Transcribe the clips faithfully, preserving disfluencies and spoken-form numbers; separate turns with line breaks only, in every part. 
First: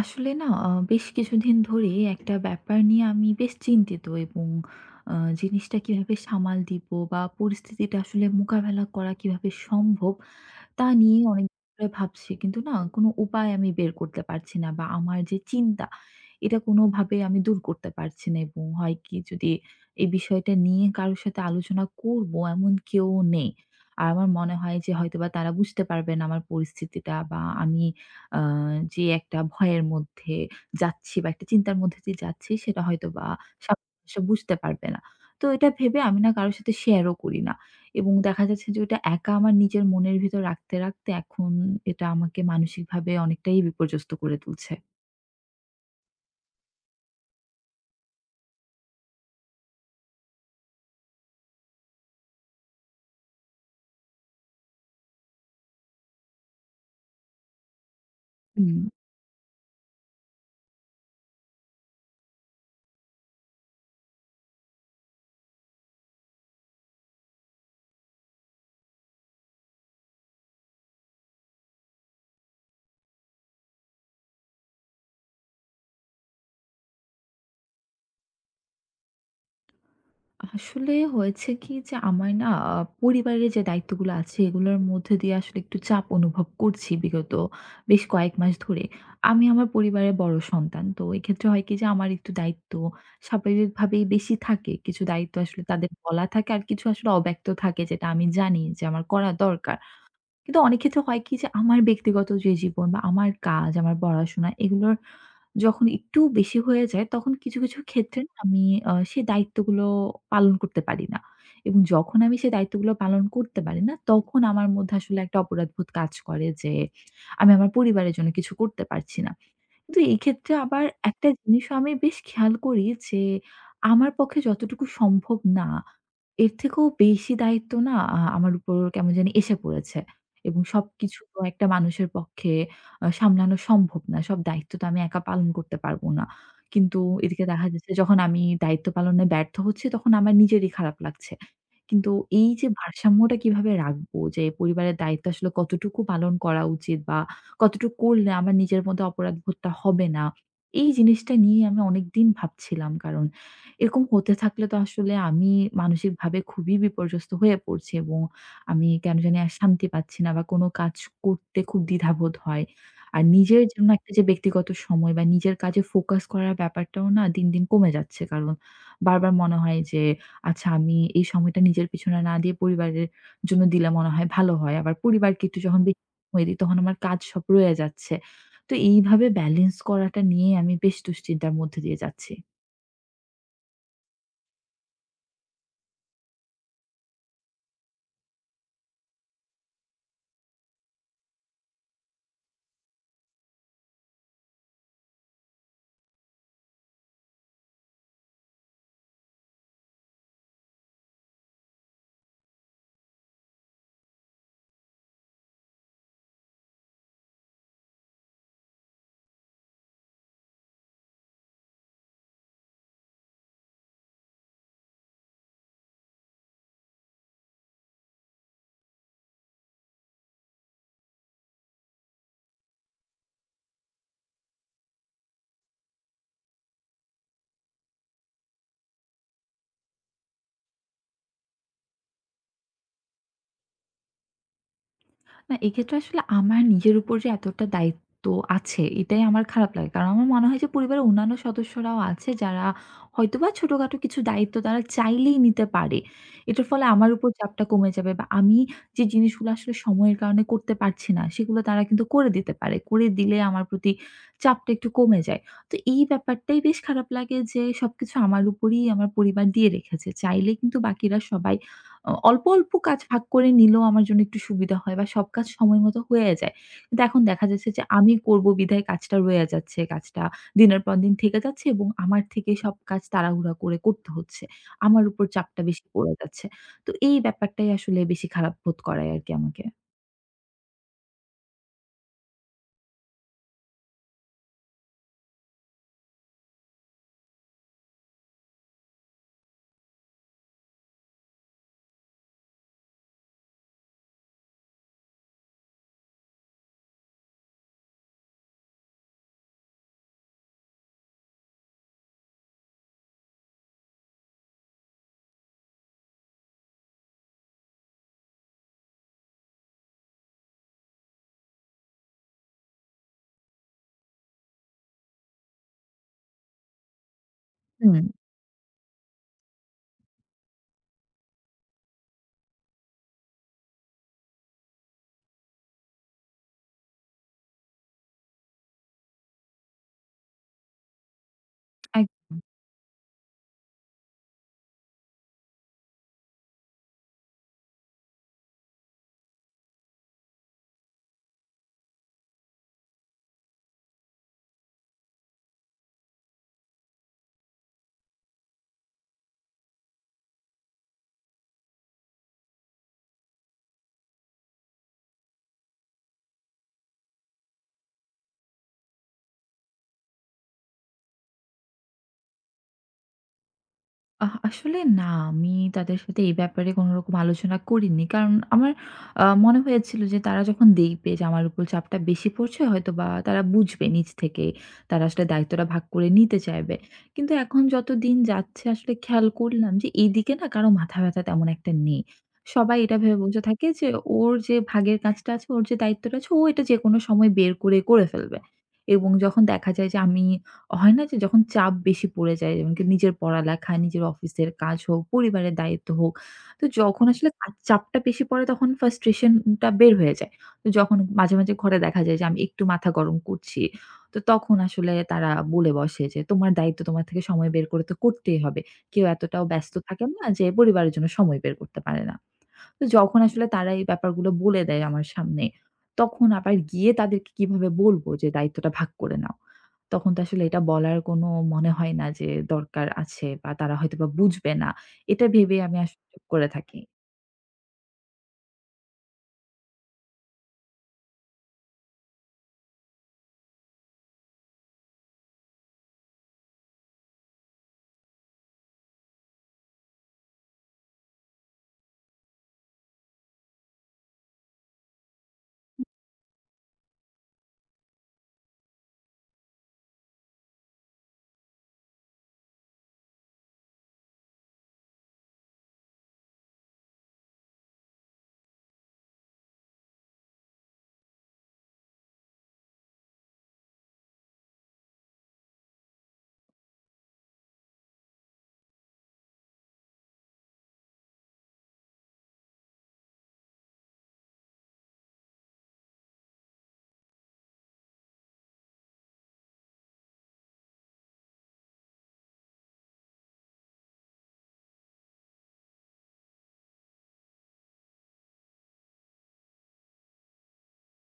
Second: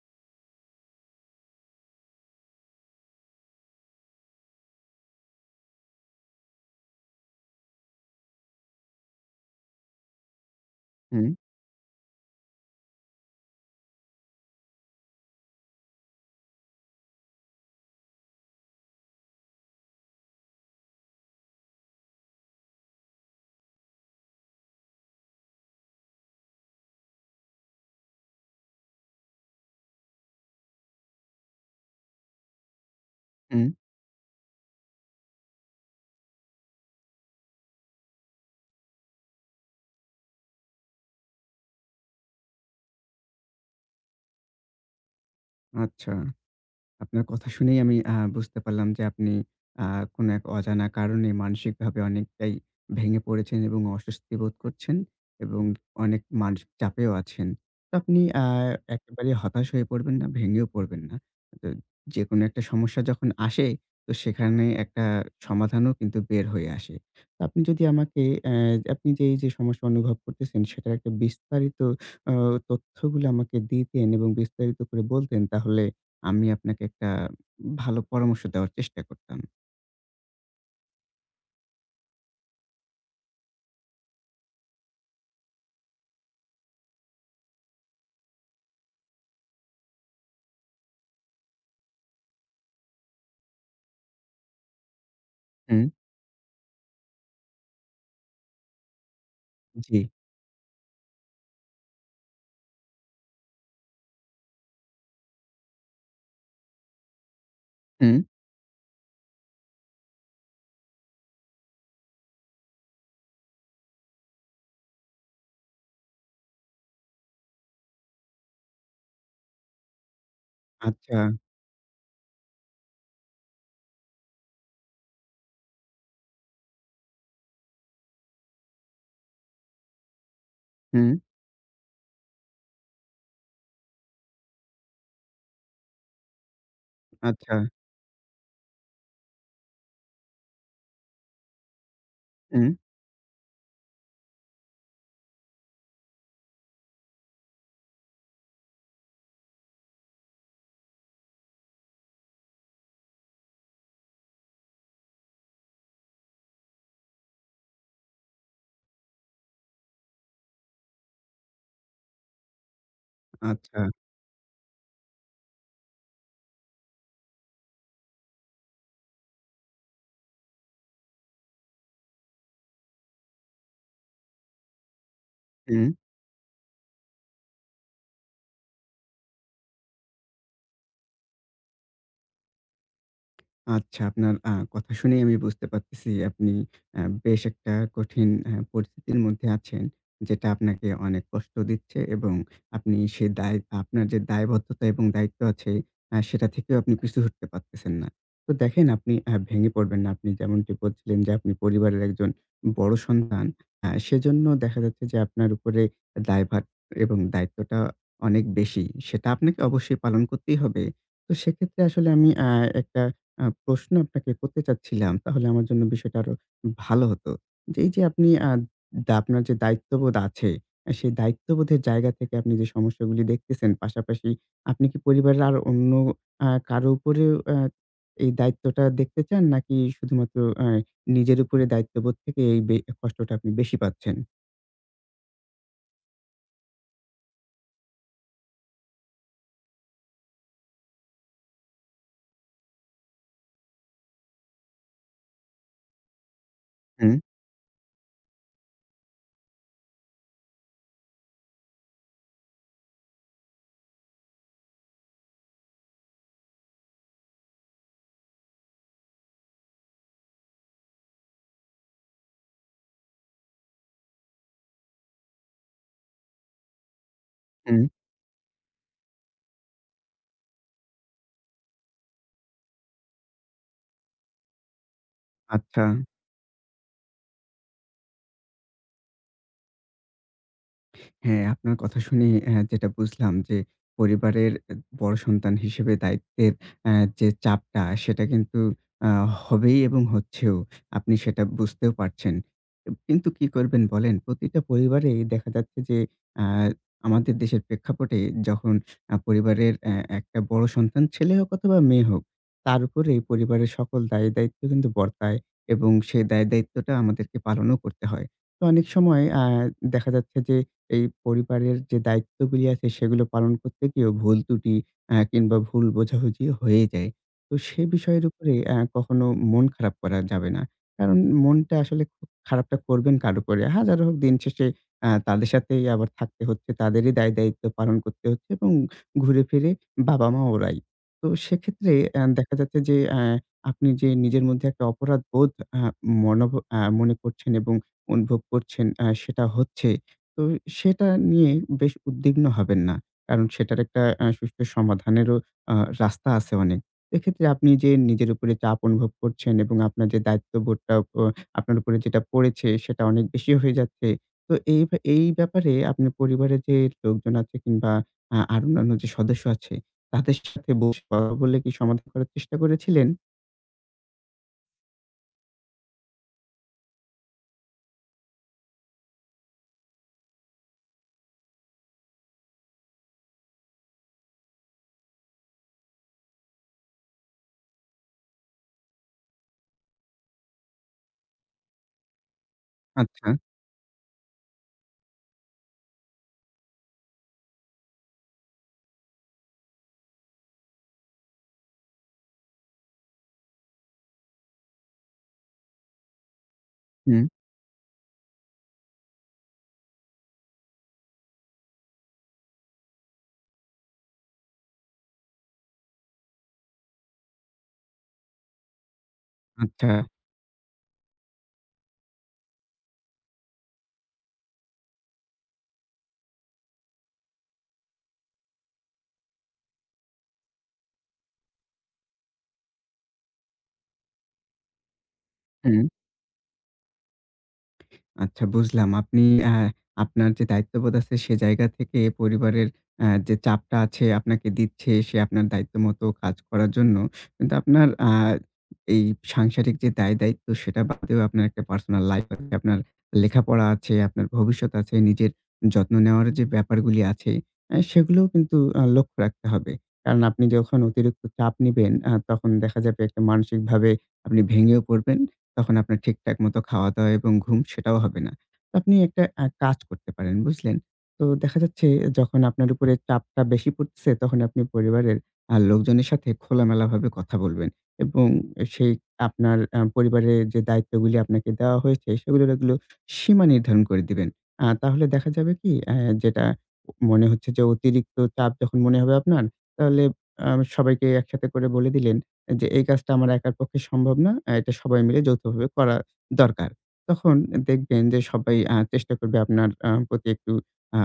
আসলে না আ বেশ কিছুদিন ধরেই একটা ব্যাপার নিয়ে আমি বেশ চিন্তিত এবং আ জিনিসটা কিভাবে সামাল দিব বা পরিস্থিতিটা আসলে মোকাবেলা করা কিভাবে সম্ভব তা নিয়ে
হুম,
অনেক করে ভাবছি। কিন্তু না কোনো উপায় আমি বের করতে পারছি না বা আমার যে চিন্তা এটা কোনোভাবে আমি দূর করতে পারছি না, এবং হয় কি যদি এই বিষয়টা নিয়ে কারো সাথে আলোচনা করব এমন কেউ নেই। আর আমার মনে হয় যে হয়তোবা তারা বুঝতে পারবে না আমার পরিস্থিতিটা, বা আমি আ যে একটা ভয়ের মধ্যে যাচ্ছি বা একটা চিন্তার মধ্যে দিয়ে যাচ্ছি সেটা হয়তোবা
হুম।
সামনের মানুষটা বুঝতে পারবে না। তো এটা ভেবে আমি না কারো সাথে শেয়ারও করি না। এবং দেখা যাচ্ছে যে ওটা একা আমার নিজের মনের ভিতর রাখতে, রাখতে এখন এটা আমাকে মানসিকভাবে অনেকটাই বিপর্যস্ত করে তুলছে।
আচ্ছা। আপনার কথা শুনেই আমি আ বুঝতে পারলাম যে আপনি আ কোনো এক অজানা কারণে মানসিকভাবে অনেকটাই ভেঙে পড়েছেন এবং অস্বস্তি বোধ করছেন এবং অনেক মানসিক চাপেও আছেন। তো আপনি আ
হুম।
একেবারেই হতাশ হয়ে পড়বেন না, ভেঙেও পড়বেন না। তো যেকোনো একটা সমস্যা যখন আসে তো সেখানে একটা সমাধানও কিন্তু বের হয়ে আসে। তো আপনি যদি আমাকে অ্যা আপনি যে এই যে সমস্যা অনুভব করতেছেন সেটার একটা বিস্তারিত অ তথ্যগুলো আমাকে দিতেন এবং বিস্তারিত করে বলতেন তাহলে আমি আপনাকে একটা ভালো পরামর্শ দেওয়ার চেষ্টা করতাম।
আসলে হয়েছে কি, যে আমার না আহ, পরিবারের যে দায়িত্বগুলো আছে এগুলোর মধ্যে দিয়ে আসলে একটু চাপ অনুভব করছি বিগত বেশ কয়েক মাস ধরে। আমি আমার পরিবারের বড় সন্তান। তো এক্ষেত্রে হয় কি, যে আমার একটু দায়িত্ব স্বাভাবিকভাবেই বেশি থাকে। কিছু দায়িত্ব আসলে
হুম,
তাদের বলা থাকে, আর কিছু আসলে অব্যক্ত থাকে যেটা আমি জানি যে আমার করা দরকার।
জি,
কিন্তু অনেক ক্ষেত্রে হয় কি, যে আমার ব্যক্তিগত যে জীবন বা আমার কাজ, আমার পড়াশোনা এগুলোর যখন একটু বেশি হয়ে যায়, তখন কিছু, কিছু
হুম,
ক্ষেত্রে না আমি আ সে দায়িত্বগুলো পালন করতে পারি না। এবং যখন আমি সেই দায়িত্বগুলো পালন করতে পারি না, তখন আমার মধ্যে আসলে একটা অপরাধবোধ কাজ করে যে আমি আমার পরিবারের জন্য কিছু করতে পারছি না। কিন্তু এই ক্ষেত্রে আবার
আচ্ছা,
একটা জিনিসও আমি বেশ খেয়াল করি যে, আমার পক্ষে যতটুকু সম্ভব না, এর থেকেও বেশি দায়িত্ব না আ আমার উপর কেমন জানি এসে পড়েছে। এবং
হুম,
সবকিছু তো একটা মানুষের পক্ষে আ সামলানো সম্ভব না। সব দায়িত্ব তো আমি একা পালন করতে পারব না। কিন্তু এদিকে
আচ্ছা,
দেখা যাচ্ছে, যখন আমি দায়িত্ব পালনে ব্যর্থ হচ্ছি, তখন আমার নিজেরই খারাপ লাগছে। কিন্তু এই যে
হুম,
ভারসাম্যটা কিভাবে রাখবো যে, পরিবারের দায়িত্ব আসলে কতটুকু পালন করা উচিত, বা কতটুকু করলে আমার নিজের মধ্যে অপরাধবোধটা হবে না? এই জিনিসটা নিয়ে আমি অনেকদিন ভাবছিলাম। কারণ এরকম হতে থাকলে তো আসলে আমি মানসিকভাবে খুবই বিপর্যস্ত হয়ে পড়ছি, এবং আমি কেন জানি আর শান্তি পাচ্ছি না, বা কোনো কাজ করতে খুব দ্বিধাবোধ হয়। আর নিজের
আচ্ছা,
জন্য একটা যে ব্যক্তিগত সময় বা নিজের কাজে ফোকাস করার ব্যাপারটাও না দিন, দিন কমে যাচ্ছে। কারণ বারবার মনে হয় যে, আচ্ছা, আমি এই সময়টা নিজের পিছনে না দিয়ে পরিবারের জন্য দিলে মনে হয় ভালো হয়। আবার পরিবারকে একটু যখন
হুম।
বেশি হয়ে দিই, তখন আমার কাজ সব রয়ে যাচ্ছে। তো এইভাবে ব্যালেন্স করাটা নিয়ে আমি বেশ দুশ্চিন্তার মধ্যে দিয়ে যাচ্ছি।
আচ্ছা, আপনার আ কথা শুনেই আমি বুঝতে পারতেছি আপনি আ বেশ একটা কঠিন আ পরিস্থিতির মধ্যে আছেন। যেটা আপনাকে অনেক কষ্ট দিচ্ছে এবং আপনি সেই দায় আপনার যে দায়বদ্ধতা এবং দায়িত্ব আছে আ সেটা থেকেও আপনি পিছু হটতে পারতেছেন না। তো দেখেন আপনি আ ভেঙে পড়বেন না। আপনি যেমনটি বলছিলেন যে আপনি পরিবারের একজন বড় সন্তান। আ সেজন্য দেখা যাচ্ছে যে আপনার উপরে দায়ভার এবং দায়িত্বটা অনেক বেশি। সেটা আপনাকে অবশ্যই পালন করতেই হবে। তো সেক্ষেত্রে আসলে আমি আ একটা আ প্রশ্ন আপনাকে করতে চাচ্ছিলাম। তাহলে আমার জন্য বিষয়টা আরো ভালো হতো। যে এই যে আপনি আ দা আপনার যে দায়িত্ববোধ আছে, আ সেই দায়িত্ববোধের জায়গা থেকে আপনি যে সমস্যাগুলি দেখতেছেন, পাশাপাশি আপনি কি পরিবারের আর অন্য আ কারো উপরেও আ এই দায়িত্বটা দেখতে চান? নাকি শুধুমাত্র আ নিজের উপরে দায়িত্ববোধ থেকে এই বে কষ্টটা আপনি বেশি পাচ্ছেন?
না, এক্ষেত্রে আসলে আমার নিজের উপর যে এতটা দায়িত্ব আছে এটাই আমার খারাপ লাগে। কারণ আমার মনে হয় যে পরিবারের অন্যান্য সদস্যরাও আছে, যারা হয়তোবা ছোটখাটো কিছু দায়িত্ব তারা চাইলেই নিতে পারে। এটার ফলে আমার
হুম,
উপর চাপটা কমে যাবে, বা আমি যে জিনিসগুলো আসলে সময়ের কারণে করতে পারছি না, সেগুলো তারা কিন্তু করে দিতে পারে। করে দিলে আমার প্রতি চাপটা একটু কমে যায়। তো এই ব্যাপারটাই বেশ খারাপ লাগে, যে সবকিছু আমার উপরেই আমার পরিবার দিয়ে রেখেছে। চাইলে কিন্তু বাকিরা সবাই অ অল্প, অল্প কাজ ভাগ করে নিলেও আমার জন্য একটু সুবিধা হয়, বা সব কাজ সময়মতো হয়ে যায়। কিন্তু এখন দেখা যাচ্ছে
হুম।
যে আমি করব বিধায় কাজটা রয়ে যাচ্ছে। কাজটা দিনের পর দিন থেকে যাচ্ছে, এবং আমার থেকে সব কাজ তাড়াহুড়া করে করতে হচ্ছে। আমার উপর চাপটা
আচ্ছা।
বেশি পড়ে যাচ্ছে। তো এই ব্যাপারটাই আসলে বেশি খারাপ বোধ করায় আরকি আমাকে।
হ্যাঁ, আপনার কথা শুনে অ্যা যেটা বুঝলাম যে পরিবারের অ্যা বড় সন্তান হিসেবে দায়িত্বের অ্যা যে চাপটা সেটা কিন্তু আ হবেই এবং হচ্ছেও। আপনি সেটা বুঝতেও পারছেন। এব কিন্তু কি করবেন বলেন? প্রতিটা পরিবারেই দেখা যাচ্ছে যে আ আমাদের দেশের প্রেক্ষাপটে যখন আ পরিবারের অ্যা একটা বড় সন্তান ছেলে হোক অথবা মেয়ে হোক, তার উপরেই পরিবারের সকল দায়-দায়িত্ব কিন্তু বর্তায় এবং সেই দায়-দায়িত্বটা আমাদেরকে পালনও করতে হয়। তো অনেক সময় আ দেখা যাচ্ছে যে এই পরিবারের যে দায়িত্বগুলি আছে সেগুলো পালন করতে গিয়েও ভুল ত্রুটি আ কিংবা ভুল বোঝাবুঝি হয়ে যায়। তো সে
হুম,
বিষয়ের উপরে আ কখনো মন খারাপ করা যাবে না। কারণ মনটা আসলে খুব খারাপটা করবেন কার উপরে? হাজার হোক দিন শেষে আ তাদের সাথেই আবার থাকতে হচ্ছে, তাদেরই দায়-দায়িত্ব পালন করতে হচ্ছে এবং ঘুরে ফিরে বাবা-মা ওরাই। তো সেক্ষেত্রে আ
একদম।
দেখা যাচ্ছে যে আ আপনি যে নিজের মধ্যে একটা অপরাধ বোধ আ মনোভ আ মনে করছেন এবং অনুভব করছেন আ সেটা হচ্ছে। তো সেটা নিয়ে বেশ উদ্বিগ্ন হবেন না। কারণ সেটার একটা আ সুষ্ঠু সমাধানেরও আ রাস্তা আছে অনেক। এক্ষেত্রে আপনি যে নিজের উপরে চাপ অনুভব করছেন এবং আপনার যে দায়িত্ববোধটা ও আপনার উপরে যেটা পড়েছে সেটা অনেক বেশি হয়ে যাচ্ছে। তো এই ভা এই ব্যাপারে আপনি পরিবারের যে লোকজন আছে কিংবা আ আরো অন্যান্য যে সদস্য আছে তাদের সাথে বসে কথা বলে কি সমাধান করার চেষ্টা করেছিলেন?
আহ আসলে না, আমি তাদের সাথে এই ব্যাপারে কোনরকম আলোচনা করিনি। কারণ আমার আ মনে হয়েছিল যে তারা যখন দেখবে যে আমার উপর চাপটা বেশি পড়ছে, হয়তোবা তারা বুঝবে নিজ থেকেই। তারা আসলে দায়িত্বটা ভাগ করে নিতে চাইবে। কিন্তু এখন যত দিন যাচ্ছে আসলে খেয়াল করলাম যে এইদিকে না কারো মাথা ব্যাথা তেমন একটা নেই। সবাই এটা ভেবে
আচ্ছা।
বসে থাকে যে ওর যে ভাগের কাজটা আছে, ওর যে দায়িত্বটা আছে, ও এটা যেকোনো সময় বের করে, করে ফেলবে। এবং যখন দেখা যায় যে আমি, হয় না যে যখন চাপ বেশি পড়ে যায়, যেমন কি নিজের পড়ালেখা, নিজের অফিসের কাজ হোক, পরিবারের দায়িত্ব হোক। তো যখন
হুম,
আসলে কাজ চাপটা বেশি পড়ে, তখন frustration টা বের হয়ে যায়। তো যখন মাঝে, মাঝে ঘরে দেখা যায় যে আমি একটু মাথা গরম করছি, তো তখন আসলে তারা বলে বসে যে, "তোমার দায়িত্ব তোমার থেকে সময় বের করে তো করতেই হবে। কেউ এতটাও ব্যস্ত
আচ্ছা।
থাকে না যে পরিবারের জন্য সময় বের করতে পারে না।" তো যখন আসলে তারা এই ব্যাপারগুলো বলে দেয় আমার সামনে, তখন আবার গিয়ে তাদেরকে কিভাবে বলব যে দায়িত্বটা ভাগ করে নাও? তখন তো আসলে এটা বলার কোনো মনে হয় না যে দরকার আছে, বা তারা হয়তোবা বুঝবে না। এটা ভেবে আমি
হুম।
আসলে চুপ করে থাকি।
আচ্ছা বুঝলাম। আপনি আ আপনার যে দায়িত্ববোধ আছে সে জায়গা থেকে পরিবারের আ যে চাপটা আছে আপনাকে দিচ্ছে সে আপনার দায়িত্বমত কাজ করার জন্য। কিন্তু আপনার আ এই সাংসারিক যে দায়-দায়িত্ব সেটা বাদেও আপনার একটা পার্সোনাল লাইফ আছে, আপনার লেখাপড়া আছে, আপনার ভবিষ্যৎ আছে, নিজের যত্ন নেওয়ার যে ব্যাপারগুলি আছে আ সেগুলোও কিন্তু আ লক্ষ্য রাখতে হবে। কারণ আপনি যখন অতিরিক্ত চাপ নিবেন আ তখন দেখা যাবে একটা মানসিকভাবে আপনি ভেঙেও পড়বেন। তখন আপনার ঠিকঠাক মতো খাওয়া-দাওয়া এবং ঘুম সেটাও হবে না। তো আপনি একটা আ কাজ করতে পারেন, বুঝলেন? তো দেখা যাচ্ছে যখন আপনার উপরে চাপটা বেশি পড়তেছে তখন আপনি পরিবারের আ লোকজনের সাথে খোলামেলাভাবে কথা বলবেন এবং সেই আপনার আ পরিবারের যে দায়িত্বগুলি আপনাকে দেওয়া হয়েছে সেগুলোর এগুলো সীমা নির্ধারণ করে দিবেন। আ তাহলে দেখা যাবে কি অ্যা যেটা মনে হচ্ছে যে অতিরিক্ত চাপ যখন মনে হবে আপনার তাহলে আ সবাইকে একসাথে করে বলে দিলেন যে এই কাজটা আমার একার পক্ষে সম্ভব না। আ এটা সবাই মিলে যৌথভাবে করা দরকার। তখন দেখবেন যে সবাই আ চেষ্টা করবে আপনার আ প্রতি একটু আ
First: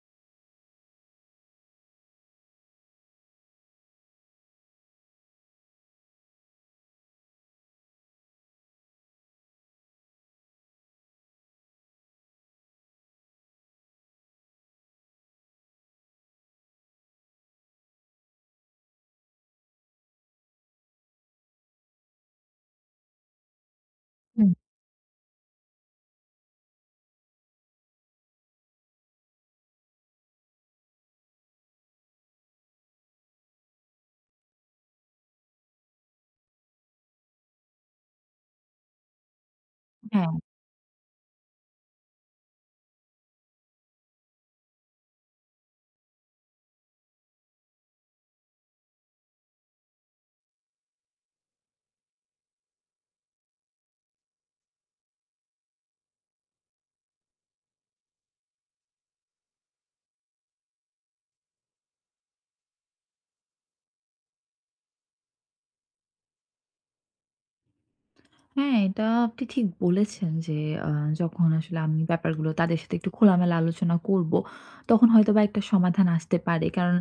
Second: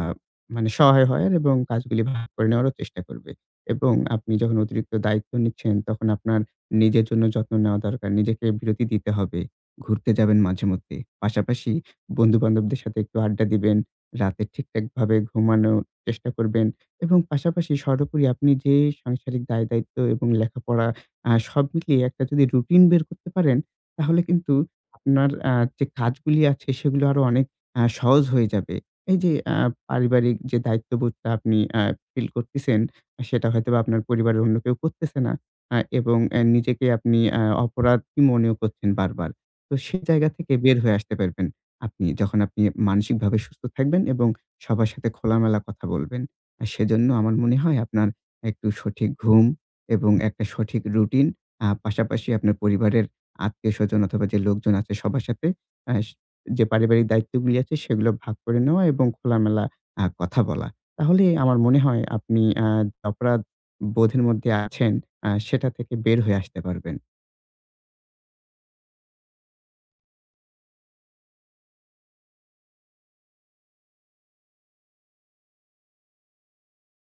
মানে সহায় হওয়ার এবং কাজগুলি ভাগ করে নেওয়ারও চেষ্টা করবে। এবং আপনি যখন অতিরিক্ত দায়িত্ব নিচ্ছেন তখন আপনার নিজের জন্য যত্ন নেওয়া দরকার। নিজেকে বিরতি দিতে হবে। ঘুরতে যাবেন মাঝেমধ্যে। পাশাপাশি বন্ধু-বান্ধবদের সাথে একটু আড্ডা দিবেন। রাতে ঠিকঠাকভাবে ঘুমানোর চেষ্টা করবেন এবং পাশাপাশি সর্বোপরি আপনি যে সাংসারিক দায়-দায়িত্ব এবং লেখাপড়া আ সব মিলিয়ে একটা যদি রুটিন বের করতে পারেন, তাহলে
হুম।
কিন্তু আপনার আ যে কাজগুলি আছে সেগুলো আরো অনেক আ সহজ হয়ে যাবে। এই যে আ পারিবারিক যে দায়িত্ববোধটা আপনি আ ফিল করতেছেন, আহ, সেটা হয়তোবা আপনার পরিবারের অন্য কেউ করতেছে না। আ এবং অ্যা নিজেকে আপনি আ অপরাধী মনেও করছেন বারবার। তো সেই জায়গা থেকে বের হয়ে আসতে পারবেন আপনি। যখন আপনি মানসিকভাবে সুস্থ থাকবেন এবং সবার সাথে খোলামেলা কথা বলবেন। আর সেজন্য আমার মনে হয় আপনার একটু সঠিক ঘুম এবং একটা সঠিক রুটিন আ পাশাপাশি আপনার পরিবারের আত্মীয়স্বজন অথবা যে লোকজন আছে সবার সাথে আ স যে পারিবারিক দায়িত্বগুলি আছে সেগুলো ভাগ করে নেওয়া এবং খোলামেলা আ কথা বলা। তাহলে আমার মনে হয় আপনি আ অপরাধ বোধের মধ্যে আছেন আ সেটা থেকে বের হয়ে আসতে পারবেন।
হ্যাঁ, এটা আপনি ঠিক বলেছেন যে, আ যখন আসলে আমি ব্যাপারগুলো তাদের সাথে একটু খোলামেলা আলোচনা করব, তখন হয়তোবা একটা সমাধান আসতে পারে। কারণ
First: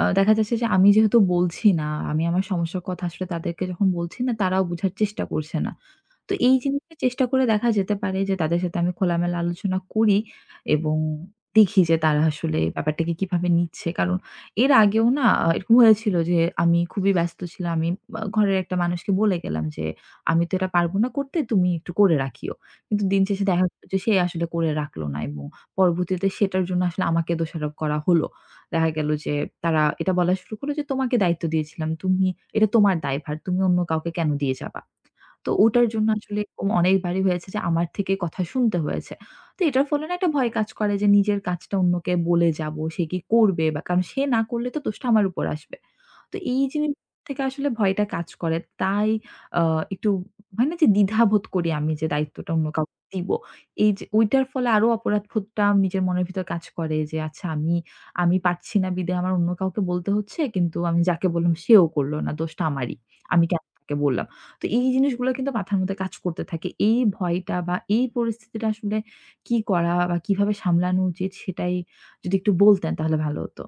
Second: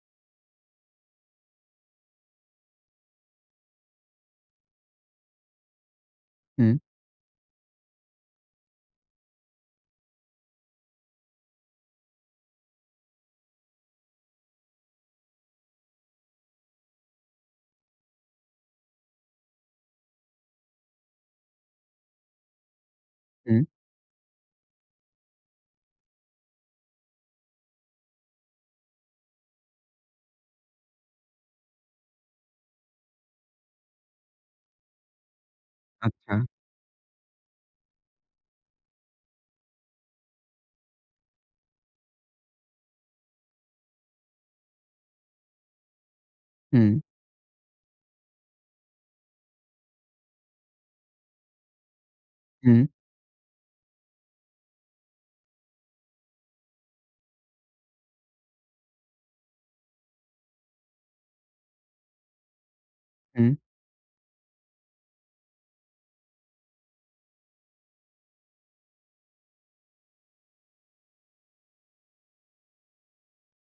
আ দেখা যাচ্ছে যে আমি যেহেতু বলছি না, আমি আমার সমস্যার কথা আসলে তাদেরকে যখন বলছি না, তারাও বোঝার চেষ্টা করছে না। তো এই
হুম,
জিনিসটা চেষ্টা করে দেখা যেতে পারে যে তাদের সাথে আমি খোলামেলা আলোচনা করি, এবং দেখি যে তারা আসলে ব্যাপারটাকে কিভাবে নিচ্ছে। কারণ এর আগেও না আ এরকম হয়েছিল যে আমি খুবই ব্যস্ত ছিলাম। আমি আ ঘরের একটা মানুষকে বলে গেলাম যে, আমি তো এটা পারব না করতে, তুমি একটু করে রাখিও। কিন্তু দিন শেষে
হুম,
দেখা গেল যে সে আসলে করে রাখলো না, এবং পরবর্তীতে সেটার জন্য আসলে আমাকে দোষারোপ করা হলো। দেখা গেল যে তারা এটা বলা শুরু করলো যে, "তোমাকে দায়িত্ব দিয়েছিলাম। তুমি, এটা তোমার দায়ভার। তুমি অন্য কাউকে কেন দিয়ে যাবা?" তো ওটার জন্য
আচ্ছা।
আসলে এরকম অনেকবারই হয়েছে যে আমার থেকে কথা শুনতে হয়েছে। তো এটার ফলে না একটা ভয় কাজ করে যে নিজের কাজটা অন্যকে বলে যাবো, সে কি করবে? বা, কারণ সে না করলে তো দোষটা আমার উপর আসবে। তো এই
হুম,
জিনিস থেকে আসলে ভয়টা কাজ করে। তাই আ একটু হয় না যে দ্বিধাবোধ করি আমি যে দায়িত্বটা অন্য
হুম,
কাউকে দিবো। এই যে ওইটার ফলে আরো অপরাধবোধটা নিজের মনের ভিতর কাজ করে যে, আচ্ছা, আমি, আমি পারছি না বিধায় আমার অন্য কাউকে বলতে হচ্ছে। কিন্তু আমি যাকে বললাম সেও করল না। দোষটা আমারই। আমি
হুম।
কেন তাকে বললাম? তো এই জিনিসগুলো কিন্তু মাথার মধ্যে কাজ করতে থাকে। এই ভয়টা বা এই পরিস্থিতিটা আসলে কি করা বা কিভাবে সামলানো উচিত, সেটাই যদি একটু বলতেন তাহলে ভালো হতো।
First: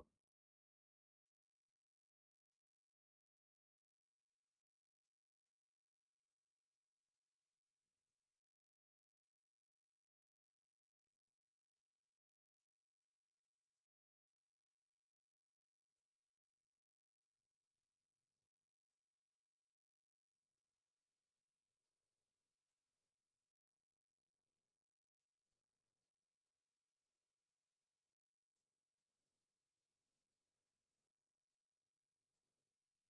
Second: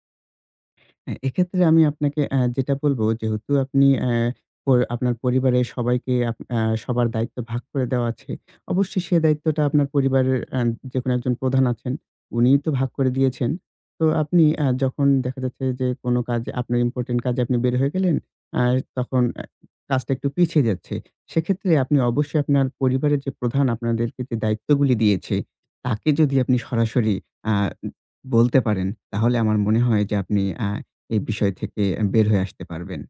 হ্যাঁ, এক্ষেত্রে আমি আপনাকে আ যেটা বলব যেহেতু আপনি অ্যা প আপনার পরিবারের সবাইকে আপ আ সবার দায়িত্ব ভাগ করে দেওয়া আছে। অবশ্যই সে দায়িত্বটা আপনার পরিবারের আ যেকোনো একজন প্রধান আছেন, উনিই তো ভাগ করে দিয়েছেন। তো আপনি আ যখন দেখা যাচ্ছে যে কোনো কাজে আপনার ইম্পোর্টেন্ট কাজে আপনি বের হয়ে গেলেন, আ তখন আ কাজটা একটু পিছিয়ে যাচ্ছে। সেক্ষেত্রে আপনি অবশ্যই আপনার পরিবারের যে প্রধান আপনাদেরকে যে দায়িত্বগুলি দিয়েছে, তাকে যদি আপনি সরাসরি আ বলতে পারেন, তাহলে আমার মনে হয় যে আপনি আ এই বিষয় থেকে অ্যা বের হয়ে আসতে পারবেন।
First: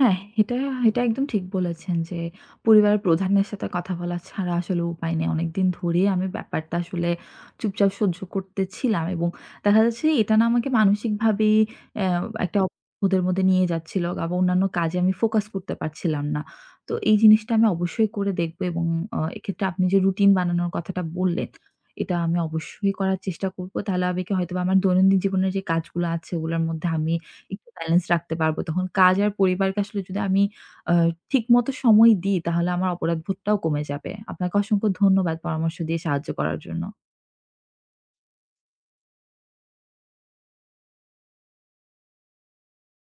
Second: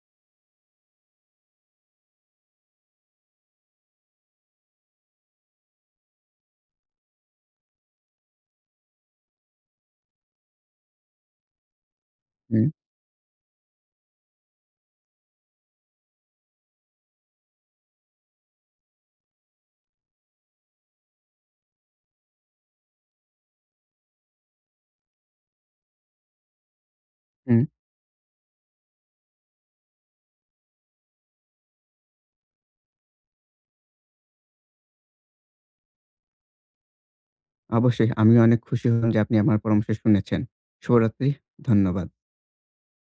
হ্যাঁ, এটা এটা একদম ঠিক বলেছেন যে, পরিবারের প্রধানের সাথে কথা বলা ছাড়া আসলে উপায় নেই। অনেকদিন ধরেই আমি ব্যাপারটা আসলে চুপচাপ সহ্য করতেছিলাম, এবং দেখা যাচ্ছে এটা না আমাকে মানসিকভাবেই অ্যা একটা
হুম,
অবরোধের মধ্যে নিয়ে যাচ্ছিল, আবার অন্যান্য কাজে আমি ফোকাস করতে পারছিলাম না। তো এই জিনিসটা আমি অবশ্যই করে দেখব, এবং আ এক্ষেত্রে আপনি যে রুটিন বানানোর কথাটা বললেন, এটা আমি অবশ্যই করার চেষ্টা করব। তাহলে হবে কি, হয়তোবা আমার দৈনন্দিন জীবনের যে কাজগুলো আছে ওগুলোর মধ্যে আমি
হুম।
একটু ব্যালেন্স রাখতে পারবো। তখন কাজ আর পরিবারকে আসলে যদি আমি আ ঠিকমতো সময় দিই, তাহলে আমার অপরাধবোধটাও কমে যাবে। আপনাকে অসংখ্য ধন্যবাদ পরামর্শ দিয়ে সাহায্য করার জন্য।
অবশ্যই আমিও অনেক খুশি হলাম যে আপনি আমার পরামর্শ শুনেছেন। শুভরাত্রি। ধন্যবাদ।